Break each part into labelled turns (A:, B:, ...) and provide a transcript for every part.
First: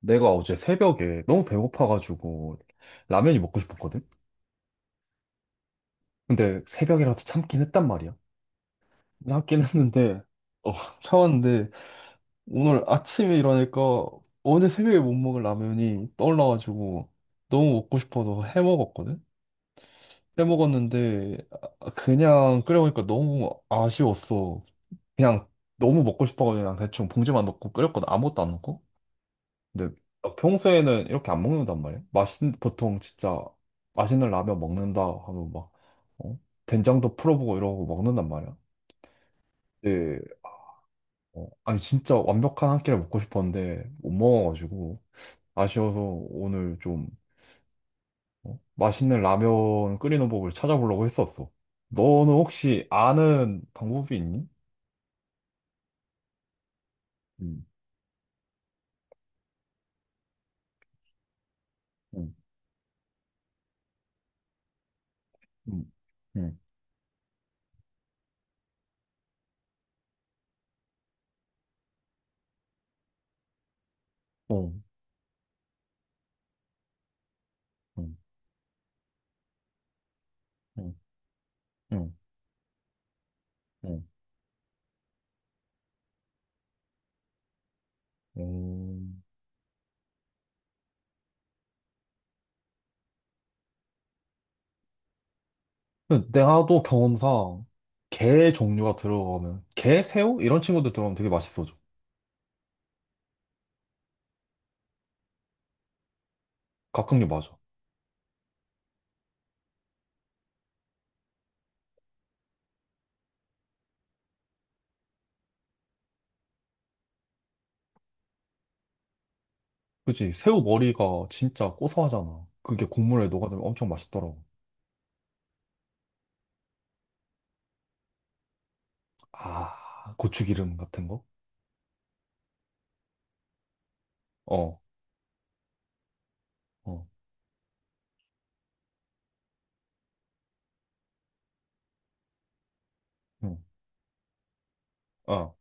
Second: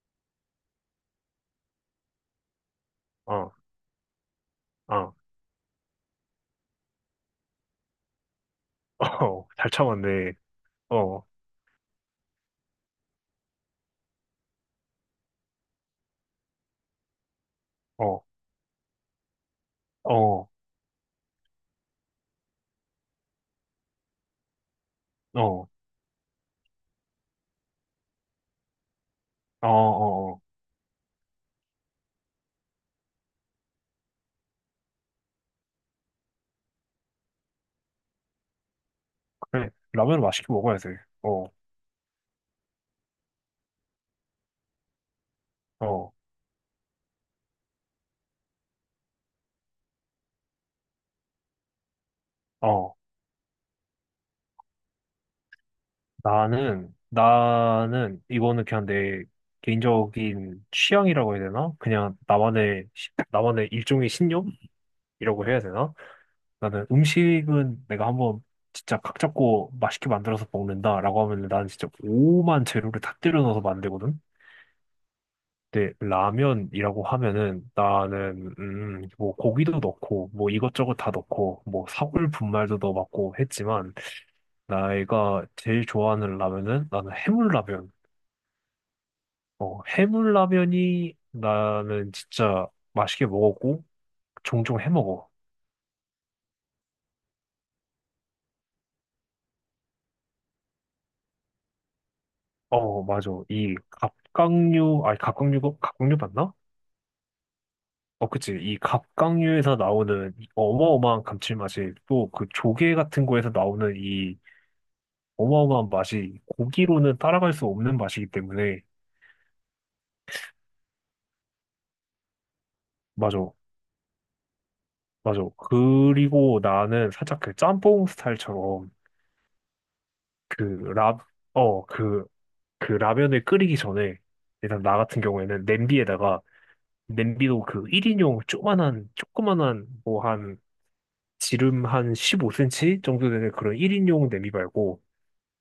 A: 내가 어제 새벽에 너무 배고파가지고 라면이
B: 어,
A: 먹고 싶었거든?
B: 어, 어,
A: 근데 새벽이라서 참긴 했단 말이야. 참긴
B: 잘
A: 했는데,
B: 참았네.
A: 어,
B: 어, 어,
A: 참았는데, 오늘 아침에 일어나니까 어제 새벽에 못 먹을 라면이 떠올라가지고 너무 먹고
B: 어,
A: 싶어서 해 먹었거든? 해
B: 어,
A: 먹었는데, 아, 그냥 끓여 먹으니까 너무 아쉬웠어. 그냥
B: 어,
A: 너무 먹고 싶어가지고 그냥 대충 봉지만 넣고 끓였거든. 아무것도 안 넣고.
B: 어,
A: 근데
B: 어.
A: 나
B: 어.
A: 평소에는 이렇게 안 먹는단 말이야. 맛있는 보통 진짜 맛있는 라면 먹는다 하면 막 어? 된장도 풀어보고 이러고 먹는단 말이야.
B: 그래,
A: 네.
B: 라면을 맛있게 먹어야 돼. 어,
A: 어, 아니 진짜 완벽한 한 끼를 먹고 싶었는데 못 먹어가지고 아쉬워서
B: 어,
A: 오늘 좀 어? 맛있는 라면 끓이는 법을 찾아보려고 했었어. 너는 혹시
B: 어.
A: 아는 방법이 있니?
B: 나는,
A: 응,
B: 나는, 이거는 그냥 내 개인적인 취향이라고 해야 되나? 그냥
A: 응,
B: 나만의, 나만의 일종의 신념이라고 해야
A: 응,
B: 되나?
A: 응,
B: 나는 음식은 내가 한번 진짜 각 잡고 맛있게 만들어서 먹는다라고 하면 나는 진짜 오만 재료를 다 때려 넣어서 만들거든?
A: 응,
B: 근데 라면이라고 하면은
A: 응,
B: 나는 뭐 고기도 넣고 뭐
A: 응,
B: 이것저것 다 넣고 뭐
A: 응,
B: 사골 분말도 넣어봤고 했지만
A: 응.
B: 내가 제일 좋아하는 라면은 나는 해물라면.
A: 응.
B: 어, 해물라면이 나는 진짜 맛있게 먹었고 종종 해 먹어.
A: 내가 또 경험상 게 종류가 들어가면 게, 새우 이런 친구들 들어가면 되게 맛있어져.
B: 어, 맞아. 이 갑각류, 아니 갑각류가 갑각류 맞나?
A: 각각류 맞아.
B: 어, 그치. 이 갑각류에서 나오는 이 어마어마한 감칠맛이 또 그 조개 같은 거에서 나오는 이 어마어마한 맛이 고기로는 따라갈 수 없는 맛이기 때문에.
A: 그치? 새우 머리가 진짜 고소하잖아. 그게 국물에
B: 맞아,
A: 녹아들면 엄청 맛있더라고.
B: 맞아. 그리고 나는 살짝 그 짬뽕 스타일처럼,
A: 아, 고추기름 같은 거?
B: 그라어그 그 그 라면을 끓이기 전에
A: 어,
B: 일단 나 같은 경우에는 냄비에다가,
A: 어,
B: 냄비도 그 1인용 조그만한 뭐 한 지름 한 15cm 정도 되는
A: 응,
B: 그런 1인용 냄비 말고
A: 어,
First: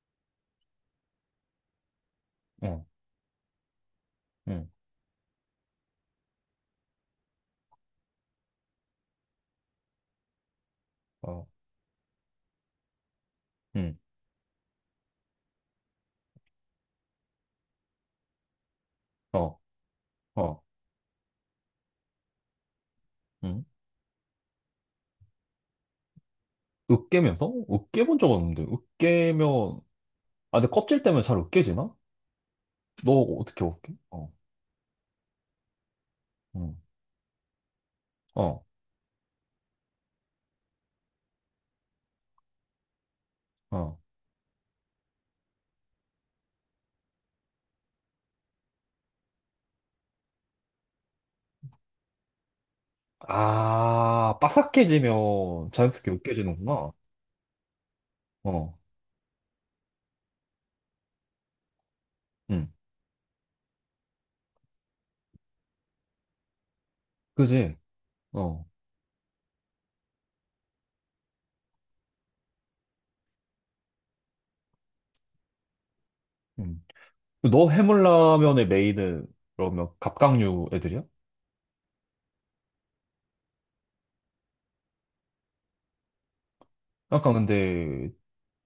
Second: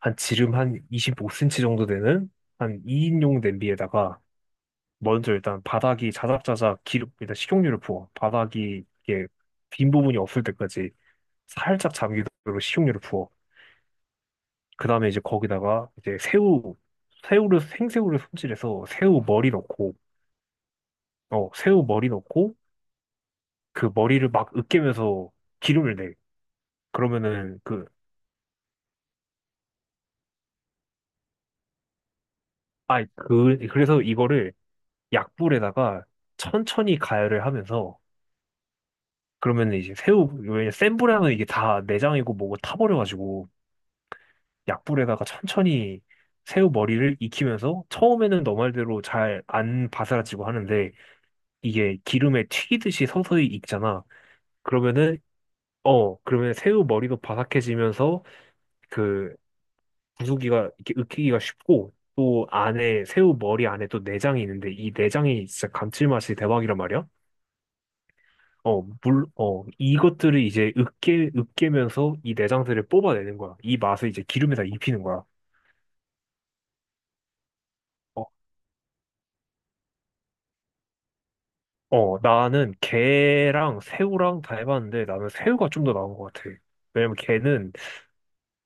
B: 한 지름 한 25cm 정도 되는 한
A: 응,
B: 2인용 냄비에다가
A: 응,
B: 먼저 일단 바닥이 자작자작 기름, 일단 식용유를 부어. 바닥이 이게 빈 부분이 없을 때까지
A: 어,
B: 살짝 잠기도록 식용유를 부어.
A: 응,
B: 그 다음에 이제 거기다가 이제 새우를, 생새우를 손질해서 새우 머리
A: 어,
B: 넣고,
A: 어,
B: 어, 새우 머리 넣고,
A: 응.
B: 그 머리를 막 으깨면서 기름을 내.
A: 으깨면서?
B: 그러면은
A: 으깨 본 적 없는데. 으깨면, 아, 근데 껍질 때문에 잘 으깨지나? 너 어떻게 으깨?
B: 그래서
A: 어,
B: 이거를 약불에다가
A: 응,
B: 천천히 가열을 하면서,
A: 어,
B: 그러면 이제 새우, 왜냐, 센 불에 하면 이게 다 내장이고 뭐고 타버려가지고,
A: 어.
B: 약불에다가 천천히 새우 머리를 익히면서 처음에는 너 말대로 잘 안 바스라지고 하는데 이게 기름에 튀기듯이 서서히 익잖아.
A: 아,
B: 그러면은,
A: 바삭해지면 자연스럽게
B: 어, 그러면 새우
A: 으깨지는구나.
B: 머리도 바삭해지면서
A: 어,
B: 그 부수기가, 이렇게 익히기가 쉽고 또
A: 응,
B: 안에 새우 머리 안에 또 내장이 있는데 이 내장이 진짜 감칠맛이 대박이란 말이야.
A: 그지? 어,
B: 어, 물, 어, 이것들을 이제 으깨면서 이 내장들을 뽑아내는 거야. 이 맛을 이제 기름에다 입히는 거야.
A: 응. 너
B: 어,
A: 해물라면의 메인은 그러면 갑각류 애들이야?
B: 어, 나는 게랑 새우랑 다 해봤는데 나는 새우가 좀 더 나은 것 같아. 왜냐면
A: 약간
B: 게는,
A: 근데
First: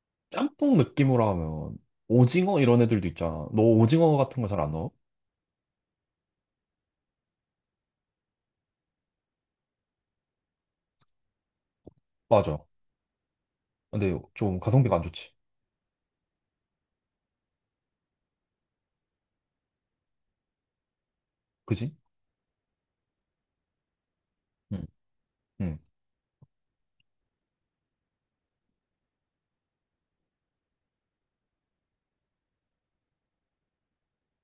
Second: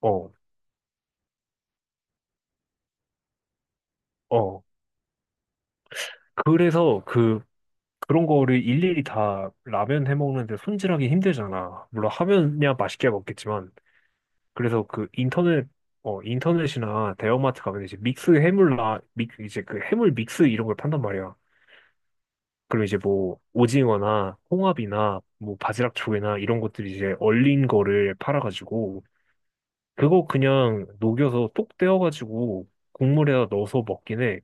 B: 어,
A: 짬뽕 느낌으로 하면 오징어 이런 애들도 있잖아. 너 오징어 같은 거 잘
B: 어.
A: 안 넣어?
B: 그래서 그런 거를 일일이 다 라면 해 먹는데 손질하기 힘들잖아. 물론
A: 맞아.
B: 하면야 맛있게 먹겠지만.
A: 근데 좀
B: 그래서
A: 가성비가 안 좋지.
B: 인터넷이나 대형마트 가면 이제 믹스 해물 라, 믹, 이제 그 해물 믹스 이런 걸 판단 말이야.
A: 그지?
B: 그럼 이제 뭐 오징어나
A: 응,
B: 홍합이나 뭐
A: 응.
B: 바지락 조개나 이런 것들이 이제 얼린 거를 팔아가지고 그거 그냥 녹여서 똑 떼어가지고 국물에다 넣어서 먹긴 해.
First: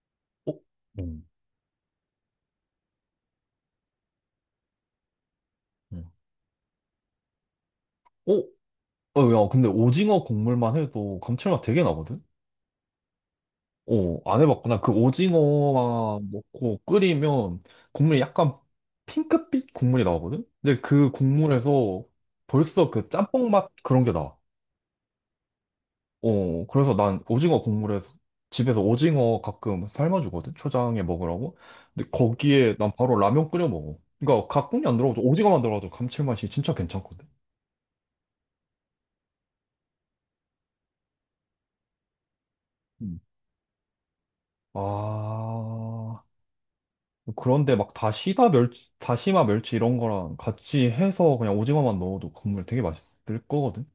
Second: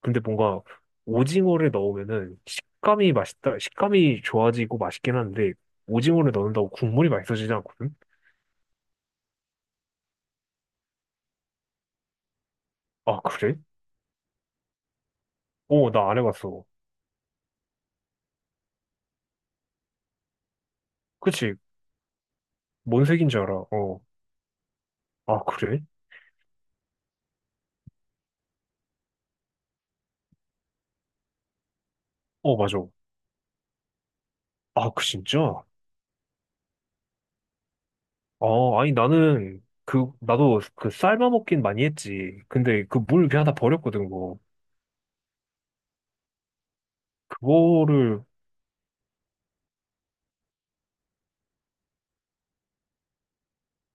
B: 근데
A: 어?
B: 뭔가
A: 응,
B: 오징어를 넣으면은 식감이 좋아지고 맛있긴 한데
A: 응.
B: 오징어를 넣는다고 국물이 맛있어지지 않거든?
A: 어? 어, 야, 근데 오징어 국물만 해도 감칠맛 되게 나거든?
B: 아, 그래?
A: 오, 안 해봤구나. 그
B: 어, 나 안
A: 오징어만
B: 해봤어.
A: 넣고 끓이면 국물이 약간 핑크빛 국물이 나오거든? 근데 그
B: 그치?
A: 국물에서 벌써
B: 뭔
A: 그
B: 색인 줄
A: 짬뽕
B: 알아.
A: 맛
B: 어.
A: 그런 게 나.
B: 아, 그래?
A: 어, 그래서 난 오징어 국물에서 집에서 오징어 가끔 삶아주거든? 초장에 먹으라고. 근데
B: 어,
A: 거기에
B: 맞아.
A: 난 바로 라면 끓여 먹어. 그러니까 가 국이
B: 아,
A: 안
B: 그
A: 들어가도 오징어만
B: 진짜?
A: 들어가도 감칠맛이 진짜 괜찮거든.
B: 아, 아니 나는 나도 그 삶아 먹긴 많이 했지. 근데 그
A: 음.
B: 물 그냥 다 버렸거든, 그거.
A: 아, 그런데 막
B: 그거를,
A: 다시다 멸치, 다시마 멸치 이런 거랑 같이 해서 그냥 오징어만 넣어도 국물 되게 맛있을 거거든?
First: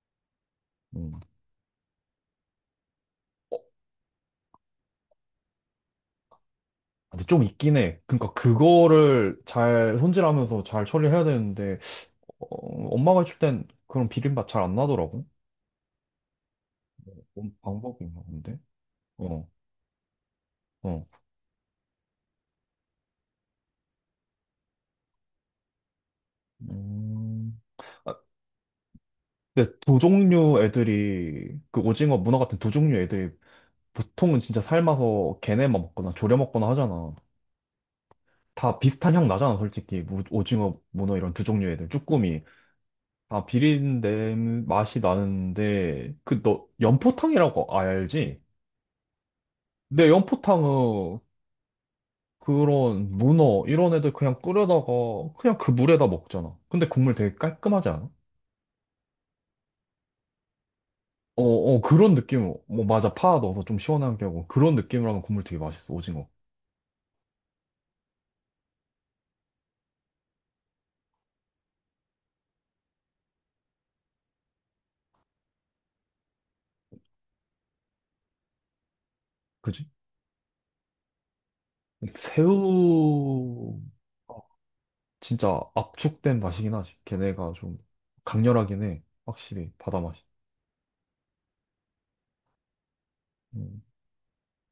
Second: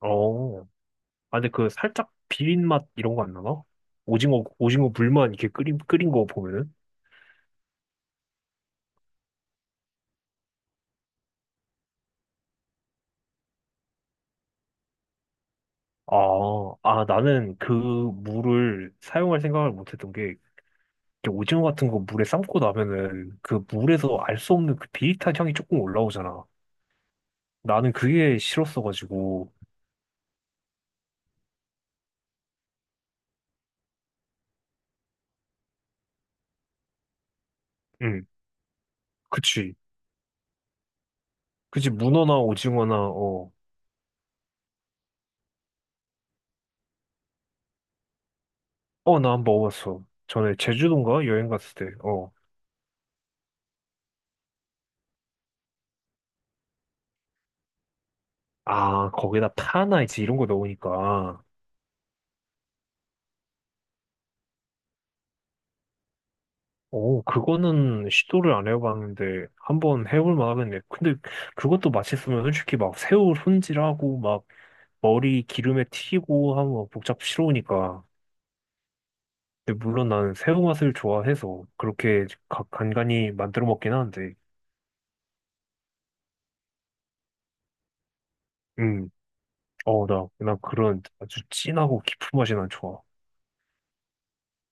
B: 어. 아,
A: 음.
B: 근데 그 살짝 비린 맛 이런 거 안
A: 어,
B: 나나? 오징어, 오징어 물만 이렇게 끓인 거 보면은?
A: 근데 좀 있긴 해. 그러니까 그거를 잘 손질하면서 잘 처리해야 되는데, 어, 엄마가 해줄 땐 그런 비린맛 잘 안 나더라고.
B: 아, 아,
A: 뭔
B: 나는 그
A: 방법 있나? 본데?
B: 물을 사용할
A: 어,
B: 생각을 못 했던 게,
A: 어.
B: 이렇게 오징어 같은 거 물에 삶고 나면은 그 물에서 알 수 없는 그 비릿한 향이 조금 올라오잖아.
A: 음.
B: 나는
A: 아,
B: 그게 싫었어가지고,
A: 근데 두 종류 애들이, 그 오징어 문어 같은 두 종류 애들이 보통은 진짜 삶아서 걔네만 먹거나 졸여 먹거나 하잖아.
B: 응,
A: 다 비슷한 향 나잖아,
B: 그치.
A: 솔직히. 오징어, 문어 이런 두 종류의 애들,
B: 그치, 문어나
A: 쭈꾸미.
B: 오징어나,
A: 다
B: 어,
A: 비린내 맛이 나는데, 그, 너, 연포탕이라고 알지?
B: 어, 나 한 번 먹어봤어.
A: 내
B: 전에
A: 연포탕은
B: 제주도인가 여행 갔을 때, 어.
A: 그런 문어, 이런 애들 그냥 끓여다가, 그냥 그 물에다 먹잖아. 근데 국물 되게 깔끔하지 않아?
B: 아, 거기다 파나 이제 이런 거
A: 어,
B: 넣으니까.
A: 어, 그런 느낌, 뭐, 맞아. 파 넣어서 좀 시원하게 하고, 그런 느낌으로 하면 국물 되게 맛있어, 오징어.
B: 오, 그거는 시도를 안 해봤는데 한번 해볼 만하겠네. 근데 그것도 맛있으면 솔직히 막 새우 손질하고 막 머리 기름에 튀고 하면 막 복잡스러우니까. 근데
A: 그지?
B: 물론 나는 새우 맛을 좋아해서 그렇게 간간히 만들어
A: 새우,
B: 먹긴 하는데.
A: 진짜 압축된 맛이긴 하지. 걔네가 좀 강렬하긴 해.
B: 음,
A: 확실히 바다
B: 어,
A: 맛이.
B: 나, 난 그런 아주 진하고 깊은 맛이 난 좋아.
A: 음.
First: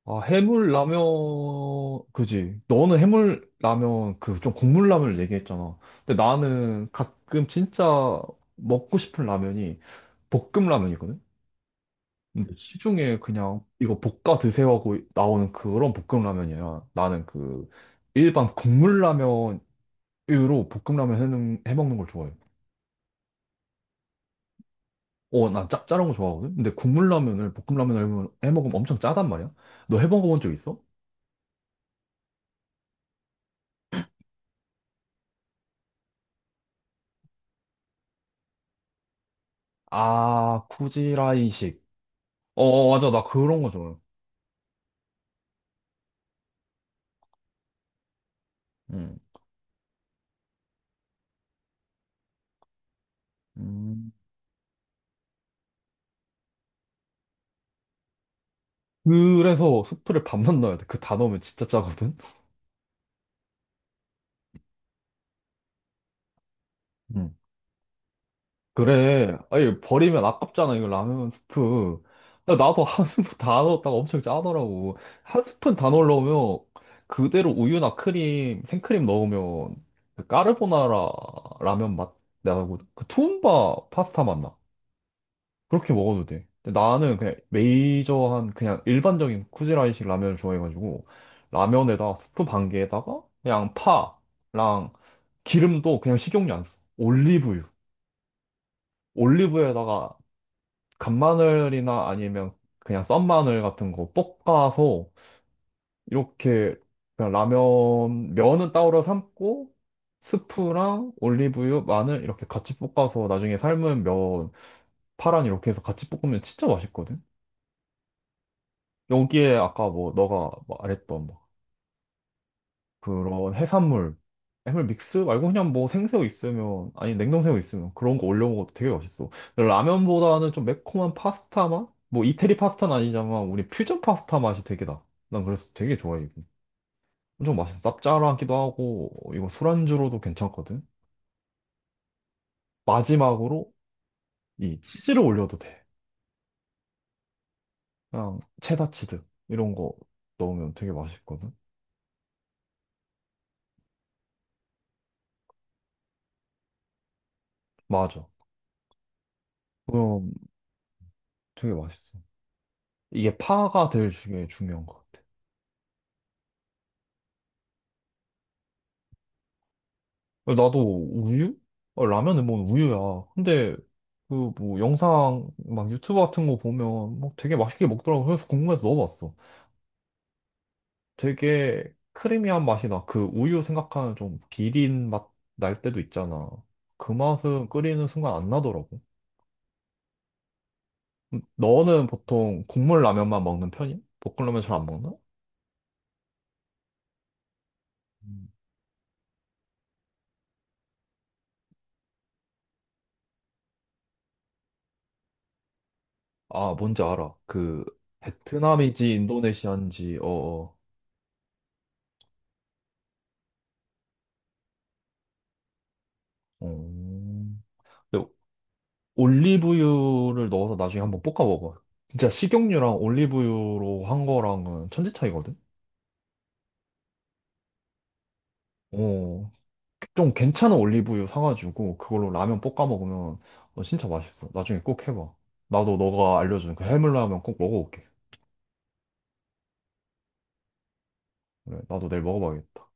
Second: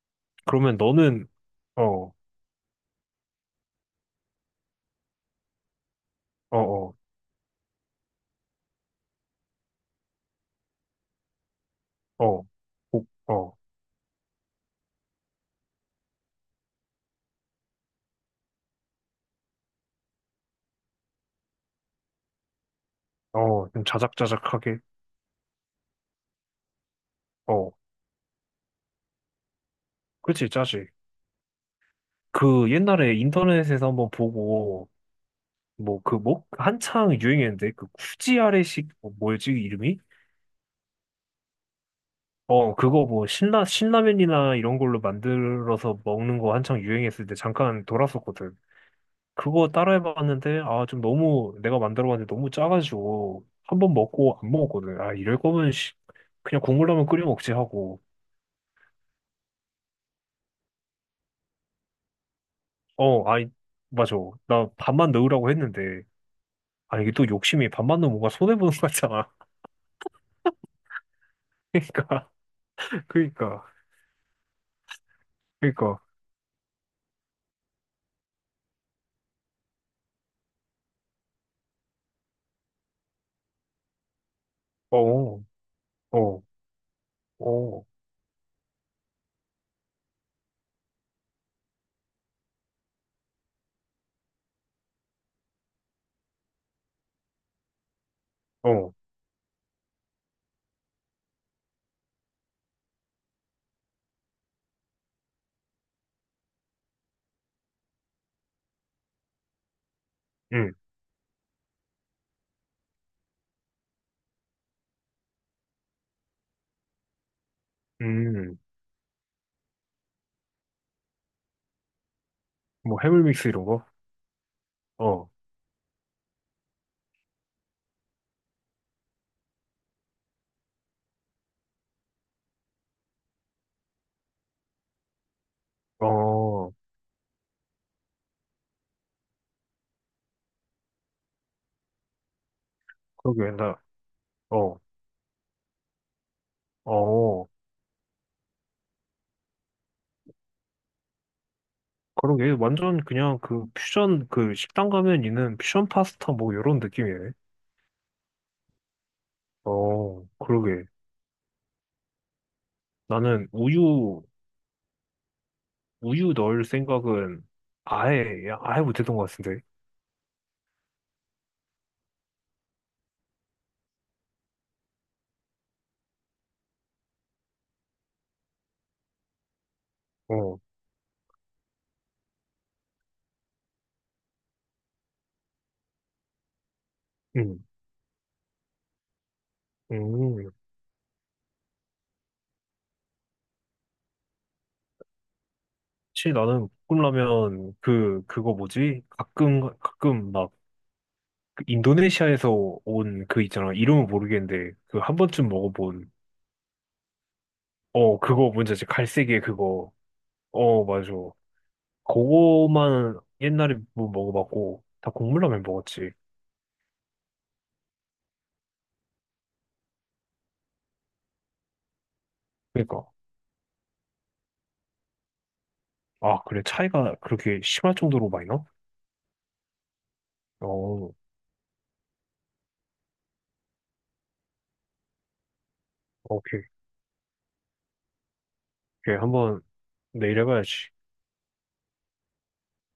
A: 아, 해물
B: 그러면
A: 라면
B: 너는, 어, 어,
A: 그지. 너는 해물 라면 그 좀 국물 라면을 얘기했잖아. 근데 나는
B: 어,
A: 가끔 진짜 먹고 싶은 라면이 볶음 라면이거든.
B: 어,
A: 근데
B: 복,
A: 시중에
B: 어,
A: 그냥 이거 볶아 드세요 하고 나오는 그런 볶음 라면이야. 나는 그 일반 국물 라면으로 볶음 라면 해먹는 걸 좋아해.
B: 어, 좀 자작자작하게.
A: 어, 난 짭짤한 거 좋아하거든? 근데 국물 라면을,
B: 어,
A: 볶음 라면을 해 먹으면 엄청 짜단 말이야? 너 해 먹어본
B: 그렇지,
A: 적 있어?
B: 짜지. 그 옛날에 인터넷에서 한번 보고 뭐 그 뭐 한창 유행했는데 그 쿠지 아래식 뭐 뭐였지 이름이?
A: 아, 쿠지라이식.
B: 어,
A: 어,
B: 그거
A: 맞아. 나
B: 뭐
A: 그런
B: 신라
A: 거 좋아해.
B: 신라면이나 이런 걸로 만들어서 먹는 거 한창 유행했을 때 잠깐 돌았었거든.
A: 응.
B: 그거 따라해봤는데, 아, 좀 너무, 내가 만들어봤는데 너무 짜가지고 한 번
A: 음,
B: 먹고 안 먹었거든. 아, 이럴 거면 씨, 그냥 국물라면 끓여 먹지 하고.
A: 그래서 수프를 반만 넣어야 돼. 그 다 넣으면 진짜 짜거든?
B: 어, 아니, 맞아. 나 밥만 넣으라고 했는데, 아, 이게 또 욕심이 밥만 넣으면 뭔가 손해 보는 거 같잖아.
A: 그래. 아니, 버리면 아깝잖아, 이거 라면 스프.
B: 그러니까.
A: 나도 한 스푼 다
B: 그러니까.
A: 넣었다가 엄청 짜더라고. 한 스푼 다
B: 그러니까.
A: 넣으려면 그대로 우유나 크림, 생크림 넣으면 그 까르보나라 라면 맛 나고, 그 투움바 파스타 맛 나.
B: 어,
A: 그렇게 먹어도
B: 어.
A: 돼. 근데 나는 그냥
B: 어,
A: 메이저한, 그냥 일반적인 쿠지라이식 라면을 좋아해가지고, 라면에다 스프 반 개에다가 그냥 파랑 기름도 그냥 식용유 안 써. 올리브유.
B: 어,
A: 올리브유에다가 간마늘이나 아니면 그냥 썬마늘 같은 거 볶아서 이렇게 그냥 라면 면은 따로 삶고
B: 응,
A: 스프랑 올리브유, 마늘 이렇게 같이 볶아서 나중에 삶은 면 파란 이렇게 해서 같이 볶으면 진짜 맛있거든.
B: 음,
A: 여기에 아까 뭐 너가 말했던 뭐
B: 뭐 해물믹스
A: 그런
B: 이런 거?
A: 해산물, 해물 믹스
B: 어,
A: 말고 그냥 뭐 생새우 있으면, 아니 냉동새우 있으면 그런 거 올려 먹어도 되게 맛있어. 근데 라면보다는 좀 매콤한 파스타 맛? 뭐 이태리 파스타는 아니지만 우리 퓨전 파스타 맛이 되게 나. 난 그래서 되게 좋아해, 이거.
B: 어,
A: 엄청 맛있어. 짭짤하기도 하고, 이거 술안주로도 괜찮거든.
B: 그러게,
A: 마지막으로
B: 나, 어,
A: 이 치즈를 올려도 돼.
B: 어,
A: 그냥 체다 치즈 이런 거 넣으면 되게 맛있거든.
B: 그러게, 완전 그냥 그 퓨전, 그 식당 가면 있는 퓨전 파스타 뭐 이런 느낌이네.
A: 맞아.
B: 어,
A: 그럼
B: 그러게.
A: 되게 맛있어. 이게
B: 나는
A: 파가 제일
B: 우유,
A: 중에 중요한 것 같아.
B: 우유 넣을 생각은 아예 못했던 것 같은데.
A: 나도 우유? 어, 라면은 뭐 우유야. 근데 그 뭐 영상 막 유튜브 같은 거 보면 뭐 되게 맛있게 먹더라고. 그래서 궁금해서 넣어봤어.
B: 어,
A: 되게 크리미한 맛이 나. 그 우유 생각하는 좀 비린 맛 날 때도 있잖아. 그
B: 음,
A: 맛은 끓이는 순간 안 나더라고.
B: 음.
A: 너는 보통 국물 라면만 먹는 편이야? 볶음라면 잘 안 먹나?
B: 사실 나는 볶음라면 그,
A: 음.
B: 그거 뭐지? 가끔 막 그 인도네시아에서 온 그 있잖아. 이름은 모르겠는데, 그 한 번쯤 먹어본,
A: 아, 뭔지 알아. 그
B: 어, 그거 뭔지 알지?
A: 베트남이지
B: 갈색의 그거.
A: 인도네시아인지 어어.
B: 어, 맞아. 그거만 옛날에 뭐 먹어봤고, 다 국물라면 먹었지.
A: 어. 어. 어. 올리브유를 넣어서 나중에 한번 볶아 먹어. 진짜 식용유랑
B: 그러니까.
A: 올리브유로 한 거랑은 천지 차이거든?
B: 아, 그래. 차이가 그렇게 심할 정도로 많이 나?
A: 어, 좀 괜찮은
B: 어,
A: 올리브유 사가지고 그걸로 라면 볶아 먹으면 어, 진짜 맛있어. 나중에 꼭 해봐. 나도 너가
B: 오케이.
A: 알려준 그 해물라면 꼭 먹어볼게.
B: 오케이. 한번 내일 해봐야지.
A: 그래, 나도 내일 먹어봐야겠다.